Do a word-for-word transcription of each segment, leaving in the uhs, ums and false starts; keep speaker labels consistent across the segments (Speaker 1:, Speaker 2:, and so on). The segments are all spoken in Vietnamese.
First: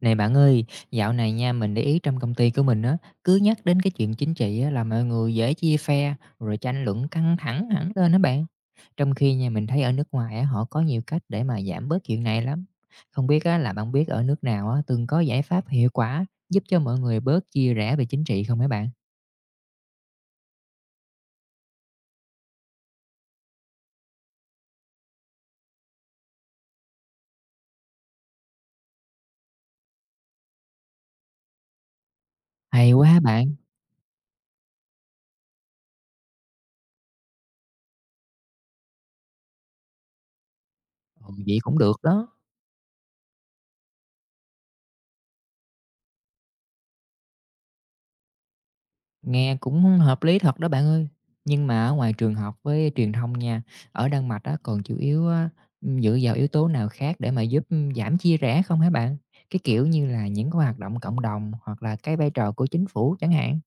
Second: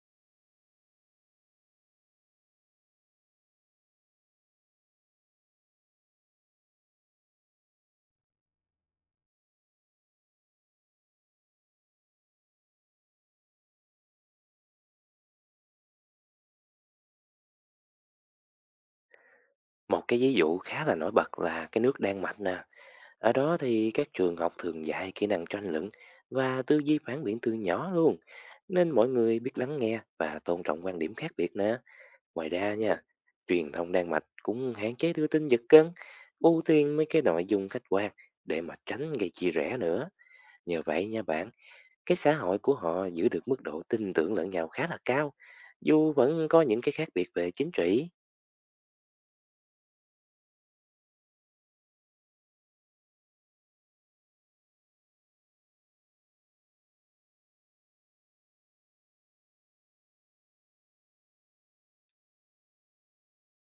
Speaker 1: Này bạn ơi, dạo này nha mình để ý trong công ty của mình á, cứ nhắc đến cái chuyện chính trị á, là mọi người dễ chia phe rồi tranh luận căng thẳng hẳn lên đó bạn. Trong khi nha mình thấy ở nước ngoài á, họ có nhiều cách để mà giảm bớt chuyện này lắm. Không biết á, là bạn biết ở nước nào á, từng có giải pháp hiệu quả giúp cho mọi người bớt chia rẽ về chính trị không mấy bạn?
Speaker 2: Một cái ví dụ khá là nổi bật là cái nước Đan Mạch nè. Ở đó thì các trường học thường dạy kỹ năng tranh luận và tư duy phản biện từ nhỏ luôn. Nên mọi người biết lắng nghe và tôn trọng quan điểm khác biệt nè. Ngoài ra
Speaker 1: Hay
Speaker 2: nha,
Speaker 1: quá bạn.
Speaker 2: truyền thông Đan Mạch cũng hạn chế đưa tin giật cân, ưu tiên mấy cái nội dung khách quan để mà tránh gây chia rẽ nữa. Nhờ vậy nha
Speaker 1: Ồ,
Speaker 2: bạn,
Speaker 1: vậy cũng được
Speaker 2: cái
Speaker 1: đó.
Speaker 2: xã hội của họ giữ được mức độ tin tưởng lẫn nhau khá là cao, dù vẫn có những cái khác biệt về chính trị.
Speaker 1: Nghe cũng hợp lý thật đó bạn ơi. Nhưng mà ở ngoài trường học với truyền thông nha, ở Đan Mạch á, còn chủ yếu á, dựa vào yếu tố nào khác để mà giúp giảm chia rẽ không hả bạn? Cái kiểu như là những cái hoạt động cộng đồng hoặc là cái vai trò của chính phủ chẳng hạn.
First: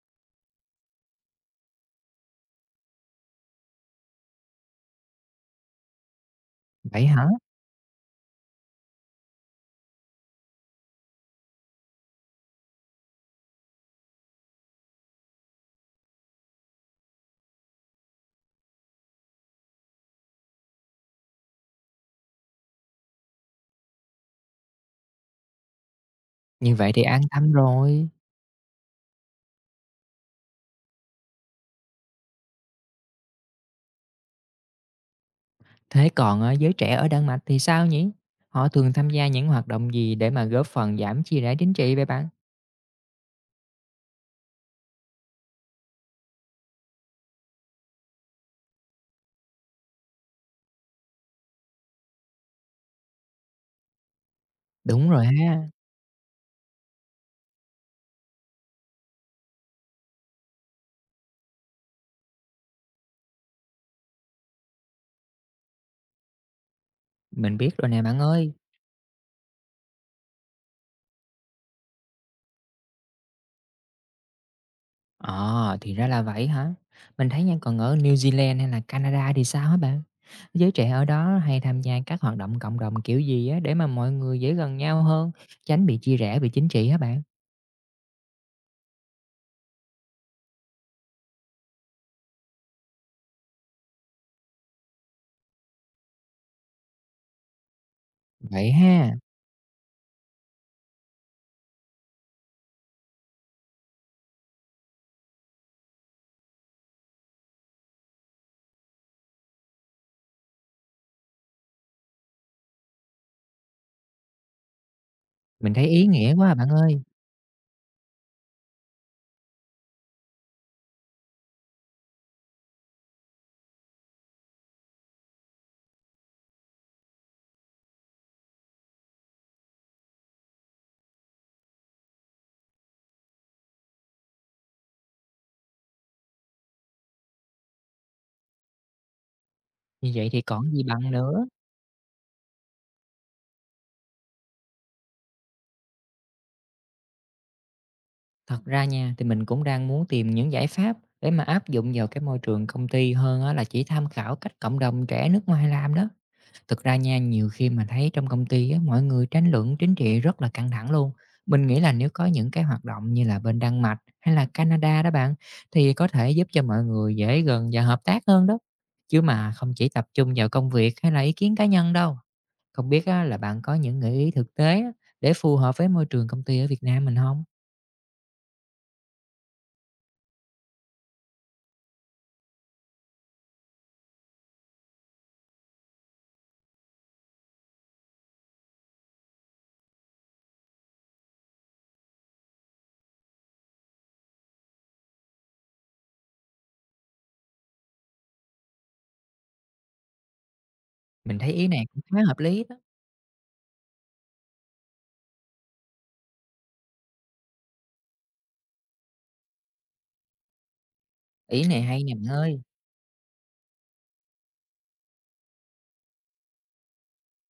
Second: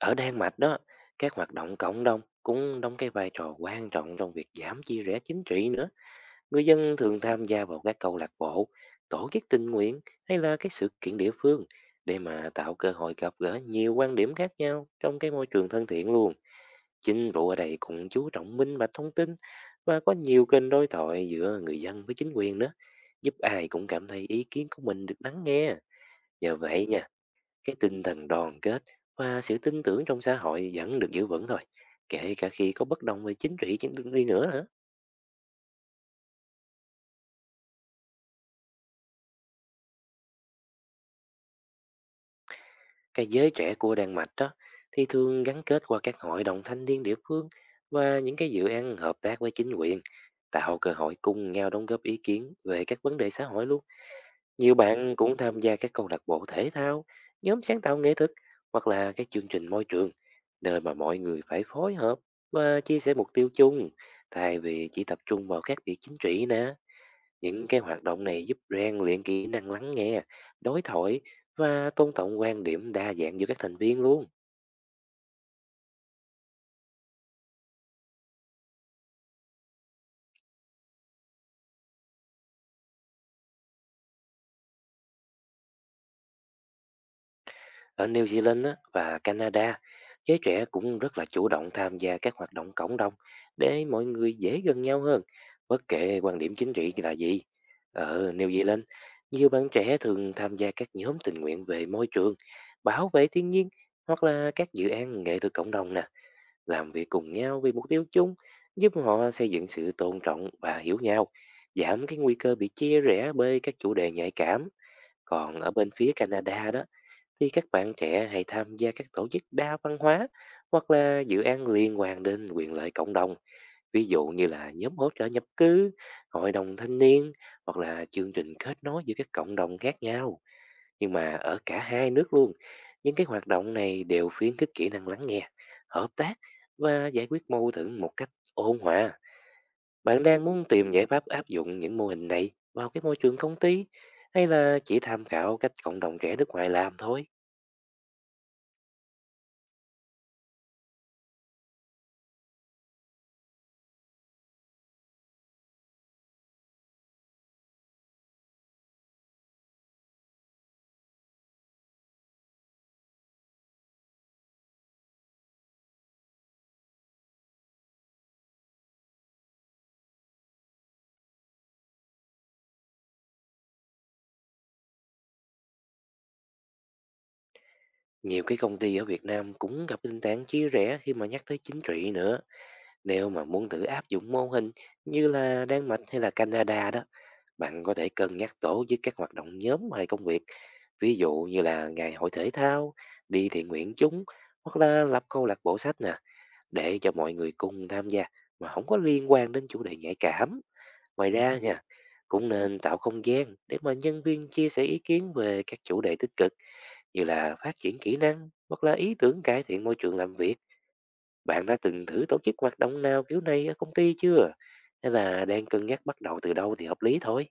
Speaker 2: Ở Đan Mạch đó, các hoạt động cộng đồng cũng đóng cái vai trò quan trọng trong việc giảm chia rẽ chính trị nữa. Người dân
Speaker 1: Vậy
Speaker 2: thường
Speaker 1: hả?
Speaker 2: tham gia vào các câu lạc bộ, tổ chức tình nguyện hay là các sự kiện địa phương để mà tạo cơ hội gặp gỡ nhiều quan điểm khác nhau trong cái môi trường thân thiện luôn. Chính phủ ở đây cũng chú trọng minh bạch thông tin và có nhiều kênh đối thoại giữa người dân với chính quyền nữa, giúp ai cũng cảm thấy ý kiến của mình được lắng nghe. Nhờ
Speaker 1: Như
Speaker 2: vậy
Speaker 1: vậy thì
Speaker 2: nha,
Speaker 1: an tâm
Speaker 2: cái tinh
Speaker 1: rồi.
Speaker 2: thần đoàn kết và sự tin tưởng trong xã hội vẫn được giữ vững thôi, kể cả khi có bất đồng về chính trị chính trị đi nữa hả.
Speaker 1: Thế còn ờ, giới trẻ ở Đan Mạch thì sao nhỉ? Họ thường tham gia những hoạt động gì để mà góp phần giảm chia rẽ chính trị vậy bạn?
Speaker 2: Cái giới trẻ của Đan Mạch đó thì thường gắn kết qua các hội đồng thanh niên địa phương và những cái dự án hợp tác với chính quyền, tạo cơ hội cùng nhau đóng góp ý kiến về các vấn đề xã hội luôn. Nhiều
Speaker 1: Đúng
Speaker 2: bạn
Speaker 1: rồi
Speaker 2: cũng tham
Speaker 1: ha.
Speaker 2: gia các câu lạc bộ thể thao, nhóm sáng tạo nghệ thuật hoặc là các chương trình môi trường, nơi mà mọi người phải phối hợp và chia sẻ mục tiêu chung, thay vì chỉ tập trung vào các việc chính trị nè.
Speaker 1: Mình
Speaker 2: Những
Speaker 1: biết
Speaker 2: cái
Speaker 1: rồi nè
Speaker 2: hoạt
Speaker 1: bạn
Speaker 2: động này
Speaker 1: ơi.
Speaker 2: giúp rèn luyện kỹ năng lắng nghe, đối thoại và tôn trọng quan điểm đa dạng giữa các thành viên luôn.
Speaker 1: Ờ, thì ra là vậy hả? Mình thấy nha, còn ở New Zealand hay là Canada thì sao hả bạn? Giới trẻ ở đó hay tham gia các hoạt động cộng đồng kiểu gì á để mà mọi người dễ gần nhau hơn, tránh bị chia rẽ về chính trị hả bạn?
Speaker 2: Ở New Zealand á, và Canada, giới trẻ cũng rất là chủ động tham gia các hoạt động cộng đồng để mọi người dễ gần nhau hơn, bất kể quan điểm chính trị là gì. Ở New
Speaker 1: Vậy
Speaker 2: Zealand,
Speaker 1: ha.
Speaker 2: nhiều bạn trẻ thường tham gia các nhóm tình nguyện về môi trường, bảo vệ thiên nhiên hoặc là các dự án nghệ thuật cộng đồng nè, làm việc cùng nhau vì mục tiêu chung, giúp họ xây dựng sự tôn trọng và hiểu nhau, giảm cái nguy cơ bị chia rẽ bởi các chủ đề nhạy cảm. Còn ở
Speaker 1: Mình thấy
Speaker 2: bên
Speaker 1: ý
Speaker 2: phía
Speaker 1: nghĩa quá à bạn
Speaker 2: Canada đó,
Speaker 1: ơi.
Speaker 2: thì các bạn trẻ hãy tham gia các tổ chức đa văn hóa hoặc là dự án liên quan đến quyền lợi cộng đồng, ví dụ như là nhóm hỗ trợ nhập cư, hội đồng thanh niên hoặc là chương trình kết nối giữa các cộng đồng khác nhau. Nhưng mà ở cả hai nước luôn, những cái hoạt động này đều khuyến khích kỹ năng lắng nghe, hợp tác và giải quyết mâu thuẫn một cách ôn hòa.
Speaker 1: Như
Speaker 2: Bạn
Speaker 1: vậy thì
Speaker 2: đang muốn
Speaker 1: còn gì
Speaker 2: tìm giải
Speaker 1: bằng
Speaker 2: pháp áp
Speaker 1: nữa.
Speaker 2: dụng những mô hình này vào cái môi trường công ty, hay là chỉ tham khảo cách cộng đồng trẻ nước ngoài làm thôi?
Speaker 1: Thật ra nha, thì mình cũng đang muốn tìm những giải pháp để mà áp dụng vào cái môi trường công ty hơn á là chỉ tham khảo cách cộng đồng trẻ nước ngoài làm đó. Thực ra nha, nhiều khi mà thấy trong công ty á, mọi người tranh luận chính trị rất là căng thẳng luôn. Mình nghĩ là nếu có những cái hoạt động như là bên Đan Mạch hay là Canada đó bạn, thì có thể giúp cho mọi người dễ gần và hợp tác hơn đó. Chứ mà không chỉ tập trung vào công việc hay là ý kiến cá nhân đâu. Không biết á, là bạn có những gợi ý thực tế á, để phù hợp với môi trường công ty ở Việt Nam mình không?
Speaker 2: Nhiều cái công ty ở Việt Nam cũng gặp tình trạng chia rẽ khi mà nhắc tới chính trị nữa. Nếu mà muốn thử áp dụng mô hình như là Đan Mạch hay là Canada đó, bạn có thể cân nhắc tổ chức các hoạt động nhóm ngoài công việc. Ví dụ như là ngày hội thể thao, đi thiện nguyện chúng, hoặc là lập câu lạc bộ sách nè, để cho mọi người cùng tham gia mà không có liên quan đến chủ đề nhạy cảm. Ngoài
Speaker 1: Mình thấy
Speaker 2: ra
Speaker 1: ý
Speaker 2: nha,
Speaker 1: này cũng khá hợp
Speaker 2: cũng
Speaker 1: lý đó.
Speaker 2: nên tạo không gian để mà nhân viên chia sẻ ý kiến về các chủ đề tích cực, như là phát triển kỹ năng hoặc là ý tưởng cải thiện môi trường làm việc.
Speaker 1: Ý
Speaker 2: Bạn đã
Speaker 1: này hay
Speaker 2: từng
Speaker 1: nè
Speaker 2: thử
Speaker 1: bạn
Speaker 2: tổ chức
Speaker 1: ơi.
Speaker 2: hoạt động nào kiểu này ở công ty chưa? Hay là đang cân nhắc bắt đầu từ đâu thì hợp lý thôi?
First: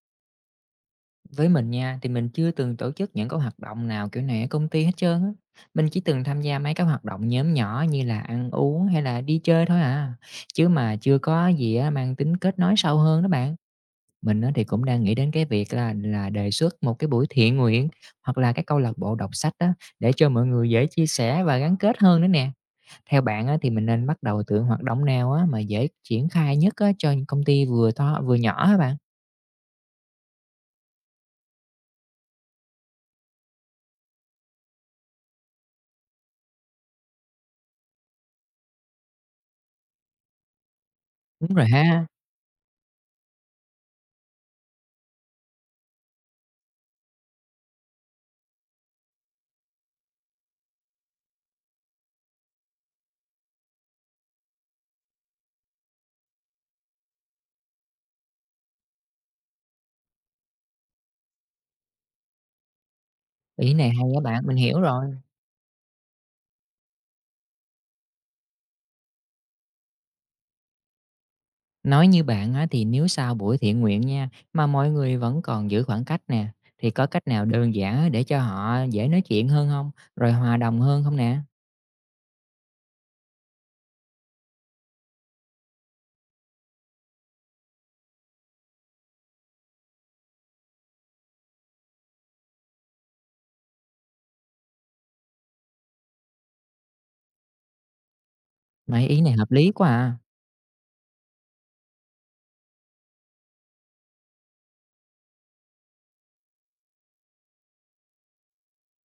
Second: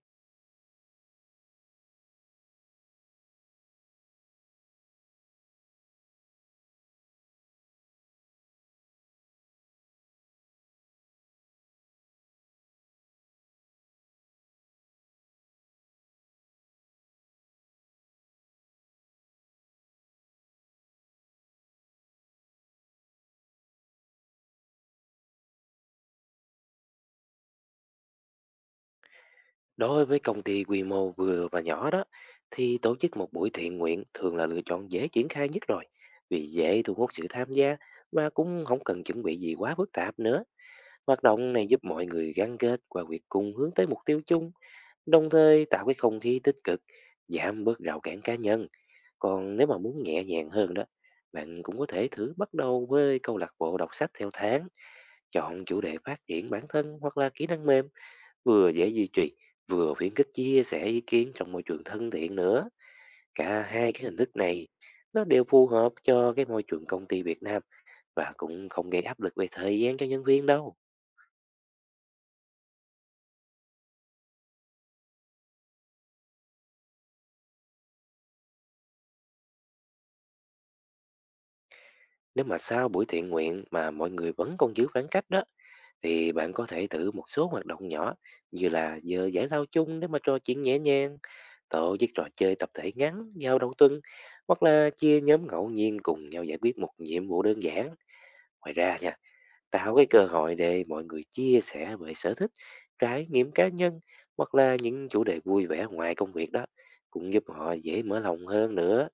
Speaker 1: Với mình nha, thì mình chưa từng tổ chức những cái hoạt động nào kiểu này ở công ty hết trơn á. Mình chỉ từng tham gia mấy cái hoạt động nhóm nhỏ như là ăn uống hay là đi chơi thôi à. Chứ mà chưa có gì á mang tính kết nối sâu hơn đó bạn. Mình á thì cũng đang nghĩ đến cái việc là là đề xuất một cái buổi thiện nguyện hoặc là cái câu lạc bộ đọc sách đó, để cho mọi người dễ chia sẻ và gắn kết hơn nữa nè. Theo bạn á, thì mình nên bắt đầu từ hoạt động nào á mà dễ triển khai nhất á, cho công ty vừa to vừa nhỏ hả bạn?
Speaker 2: Đối với công ty quy mô vừa và nhỏ đó, thì tổ chức một buổi thiện nguyện thường là lựa chọn dễ triển khai nhất rồi, vì dễ thu hút sự tham gia và cũng không cần chuẩn bị gì quá phức tạp nữa. Hoạt động
Speaker 1: Đúng rồi
Speaker 2: này giúp
Speaker 1: ha.
Speaker 2: mọi người gắn kết qua việc cùng hướng tới mục tiêu chung, đồng thời tạo cái không khí tích cực, giảm bớt rào cản cá nhân. Còn nếu mà muốn nhẹ nhàng hơn đó, bạn cũng có thể thử bắt đầu với câu lạc bộ đọc sách theo tháng, chọn chủ đề phát triển bản thân hoặc là kỹ năng mềm, vừa dễ duy trì, vừa khuyến khích chia sẻ ý kiến trong môi trường thân thiện nữa. Cả
Speaker 1: Ý này
Speaker 2: hai cái
Speaker 1: hay
Speaker 2: hình
Speaker 1: á
Speaker 2: thức
Speaker 1: bạn, mình
Speaker 2: này
Speaker 1: hiểu rồi.
Speaker 2: nó đều phù hợp cho cái môi trường công ty Việt Nam và cũng không gây áp lực về thời gian cho nhân viên đâu.
Speaker 1: Nói như bạn á, thì nếu sau buổi thiện nguyện nha, mà mọi người vẫn còn giữ khoảng cách nè, thì có cách nào đơn giản để cho họ dễ nói chuyện hơn không, Rồi hòa đồng hơn không nè?
Speaker 2: Nếu mà sau buổi thiện nguyện mà mọi người vẫn còn giữ khoảng cách đó, thì bạn có thể thử một số hoạt động nhỏ, như là giờ giải lao chung để mà trò chuyện nhẹ nhàng, tổ chức trò chơi tập thể ngắn giao đầu tuần, hoặc là chia nhóm ngẫu nhiên cùng nhau giải quyết một nhiệm vụ đơn giản. Ngoài ra
Speaker 1: Mấy
Speaker 2: nha,
Speaker 1: ý này hợp lý quá
Speaker 2: tạo cái
Speaker 1: à,
Speaker 2: cơ hội để mọi người chia sẻ về sở thích, trải nghiệm cá nhân hoặc là những chủ đề vui vẻ ngoài công việc đó cũng giúp họ dễ mở lòng hơn nữa.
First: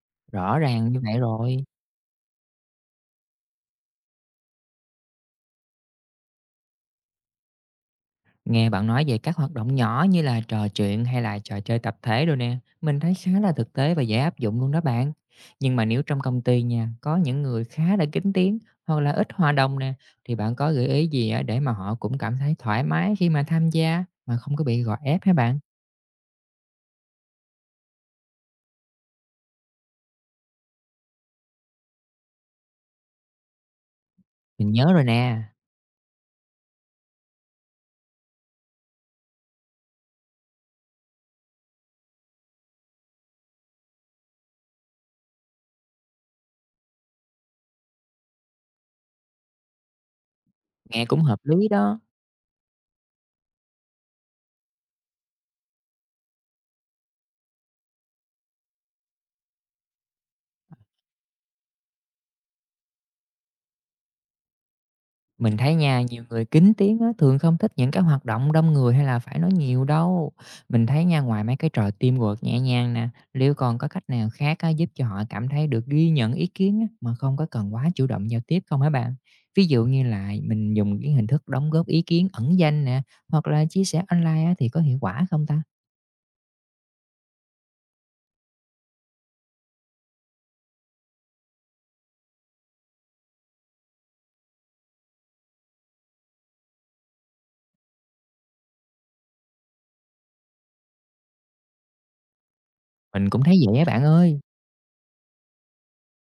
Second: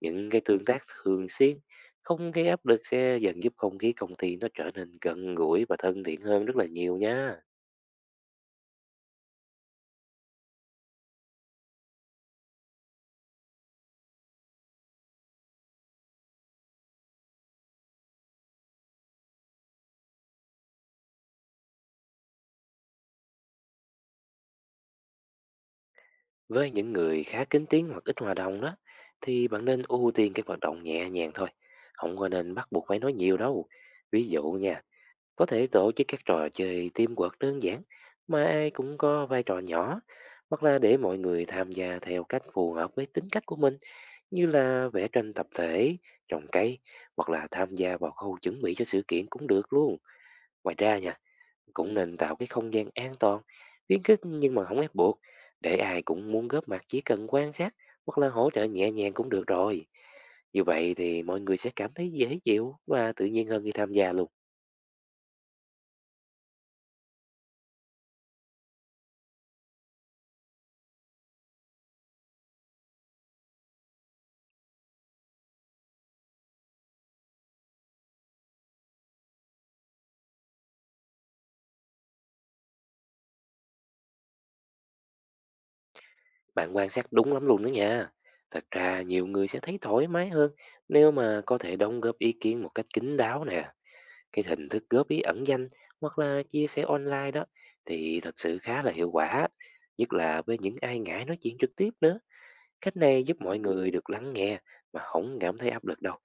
Speaker 2: Những cái
Speaker 1: rõ
Speaker 2: tương tác
Speaker 1: ràng như vậy
Speaker 2: thường xuyên,
Speaker 1: rồi.
Speaker 2: không gây áp lực sẽ dần giúp không khí công ty nó trở nên gần gũi và thân thiện hơn rất là nhiều nha.
Speaker 1: Nghe bạn nói về các hoạt động nhỏ như là trò chuyện hay là trò chơi tập thể rồi nè, mình thấy khá là thực tế và dễ áp dụng luôn đó bạn. Nhưng mà nếu trong công ty nha, có những người khá là kín tiếng hoặc là ít hòa đồng nè, thì bạn có gợi ý gì á để mà họ cũng cảm thấy thoải mái khi mà tham gia mà không có bị gò ép hả bạn?
Speaker 2: Với những người khá kín tiếng hoặc ít hòa đồng đó, thì bạn nên ưu tiên các hoạt động nhẹ nhàng thôi. Không có nên bắt buộc phải nói nhiều đâu. Ví dụ
Speaker 1: Mình
Speaker 2: nha,
Speaker 1: nhớ rồi nè.
Speaker 2: có thể tổ chức các trò chơi teamwork đơn giản mà ai cũng có vai trò nhỏ, hoặc là để mọi người tham gia theo cách phù hợp với tính cách của mình, như là vẽ tranh tập thể, trồng cây hoặc là tham gia vào khâu chuẩn bị cho sự kiện cũng được luôn. Ngoài ra
Speaker 1: Nghe
Speaker 2: nha,
Speaker 1: cũng hợp lý
Speaker 2: cũng
Speaker 1: đó.
Speaker 2: nên tạo cái không gian an toàn, khuyến khích nhưng mà không ép buộc, để ai cũng muốn góp mặt, chỉ cần quan sát hoặc là hỗ trợ nhẹ nhàng cũng được rồi. Như vậy thì mọi người sẽ cảm thấy dễ chịu và tự nhiên hơn khi tham gia luôn.
Speaker 1: Mình thấy nha, nhiều người kín tiếng á, thường không thích những cái hoạt động đông người hay là phải nói nhiều đâu. Mình thấy nha, ngoài mấy cái trò teamwork nhẹ nhàng nè, liệu còn có cách nào khác á, giúp cho họ cảm thấy được ghi nhận ý kiến á, mà không có cần quá chủ động giao tiếp không hả bạn? Ví dụ như là mình dùng cái hình thức đóng góp ý kiến ẩn danh nè, hoặc là chia sẻ online á, thì có hiệu quả không ta?
Speaker 2: Bạn quan sát đúng lắm luôn đó nha. Thật ra nhiều người sẽ thấy thoải mái hơn nếu mà có thể đóng góp ý kiến một cách kín đáo nè. Cái hình thức góp ý ẩn danh hoặc là chia sẻ online đó thì thật sự khá là hiệu quả, nhất là với những ai ngại nói chuyện trực tiếp nữa. Cách này
Speaker 1: Mình
Speaker 2: giúp
Speaker 1: cũng thấy
Speaker 2: mọi
Speaker 1: dễ
Speaker 2: người
Speaker 1: bạn
Speaker 2: được lắng
Speaker 1: ơi.
Speaker 2: nghe mà không cảm thấy áp lực đâu,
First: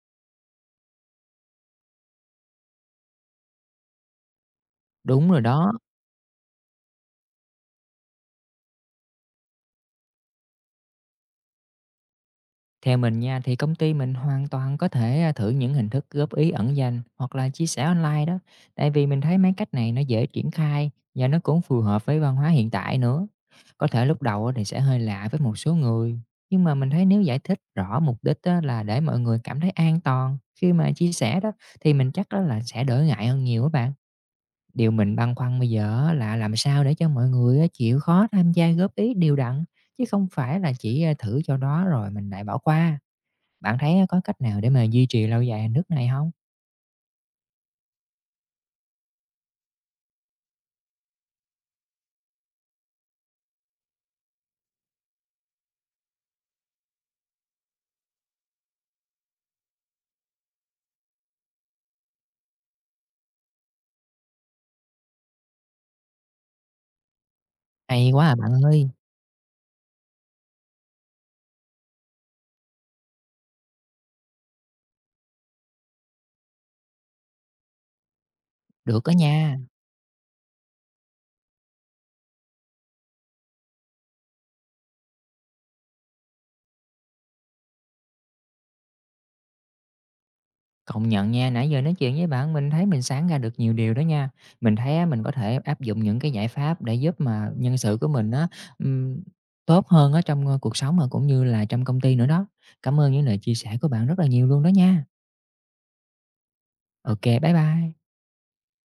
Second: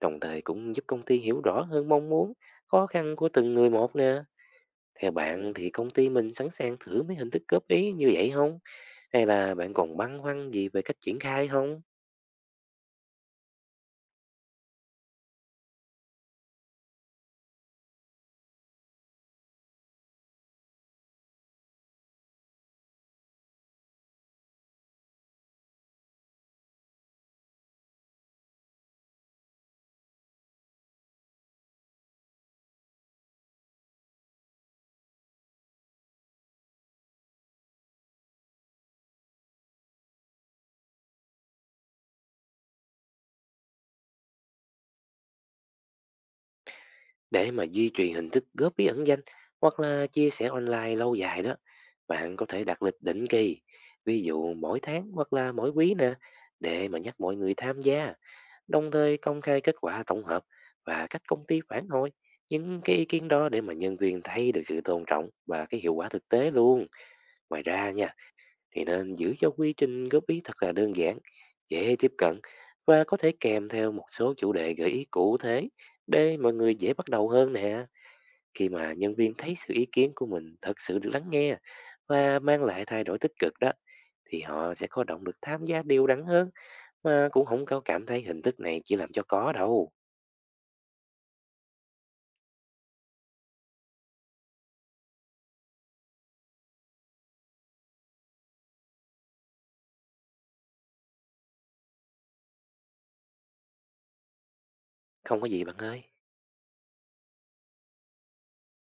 Speaker 2: đồng thời cũng giúp công ty hiểu rõ hơn mong muốn, khó khăn của từng người một nè. Theo
Speaker 1: Đúng rồi
Speaker 2: bạn thì
Speaker 1: đó.
Speaker 2: công ty mình sẵn sàng thử mấy hình thức góp ý như vậy không, hay là bạn còn băn khoăn gì về cách triển khai không?
Speaker 1: Theo mình nha thì công ty mình hoàn toàn có thể à, thử những hình thức góp ý ẩn danh hoặc là chia sẻ online đó. Tại vì mình thấy mấy cách này nó dễ triển khai và nó cũng phù hợp với văn hóa hiện tại nữa. Có thể lúc đầu á thì sẽ hơi lạ với một số người. Nhưng mà mình thấy nếu giải thích rõ mục đích á là để mọi người cảm thấy an toàn khi mà chia sẻ đó, thì mình chắc đó là sẽ đỡ ngại hơn nhiều các bạn. Điều mình băn khoăn bây giờ á là làm sao để cho mọi người á chịu khó tham gia góp ý đều đặn, chứ không phải là chỉ à, thử cho đó rồi mình lại bỏ qua. Bạn thấy, có cách nào để mà duy trì lâu dài hình thức này không?
Speaker 2: Để mà duy trì hình thức góp ý ẩn danh hoặc là chia sẻ online lâu dài đó, bạn có thể đặt lịch định kỳ, ví dụ mỗi tháng hoặc là mỗi quý nè, để mà nhắc mọi người tham gia, đồng thời công khai kết quả tổng hợp và các công ty phản hồi những cái ý kiến đó, để mà nhân viên thấy được sự tôn trọng và cái hiệu quả thực tế luôn. Ngoài ra
Speaker 1: Hay
Speaker 2: nha,
Speaker 1: quá à bạn
Speaker 2: thì
Speaker 1: ơi!
Speaker 2: nên giữ cho quy trình góp ý thật là đơn giản, dễ tiếp cận và có thể kèm theo một số chủ đề gợi ý cụ thể để mọi người dễ bắt đầu hơn nè. Khi mà
Speaker 1: Được đó
Speaker 2: nhân viên thấy
Speaker 1: nha.
Speaker 2: sự ý kiến của mình thật sự được lắng nghe và mang lại thay đổi tích cực đó, thì họ sẽ có động lực tham gia đều đắn hơn, mà cũng không có cảm thấy hình thức này chỉ làm cho có đâu.
Speaker 1: Công nhận nha, nãy giờ nói chuyện với bạn mình thấy mình sáng ra được nhiều điều đó nha. Mình thấy á, mình có thể áp dụng những cái giải pháp để giúp mà nhân sự của mình á, ừm, tốt hơn ở trong, ơ, cuộc sống mà cũng như là trong công ty nữa đó. Cảm ơn những lời chia sẻ của bạn rất là nhiều luôn đó nha.
Speaker 2: Không có gì bạn ơi.
Speaker 1: OK, bye bye.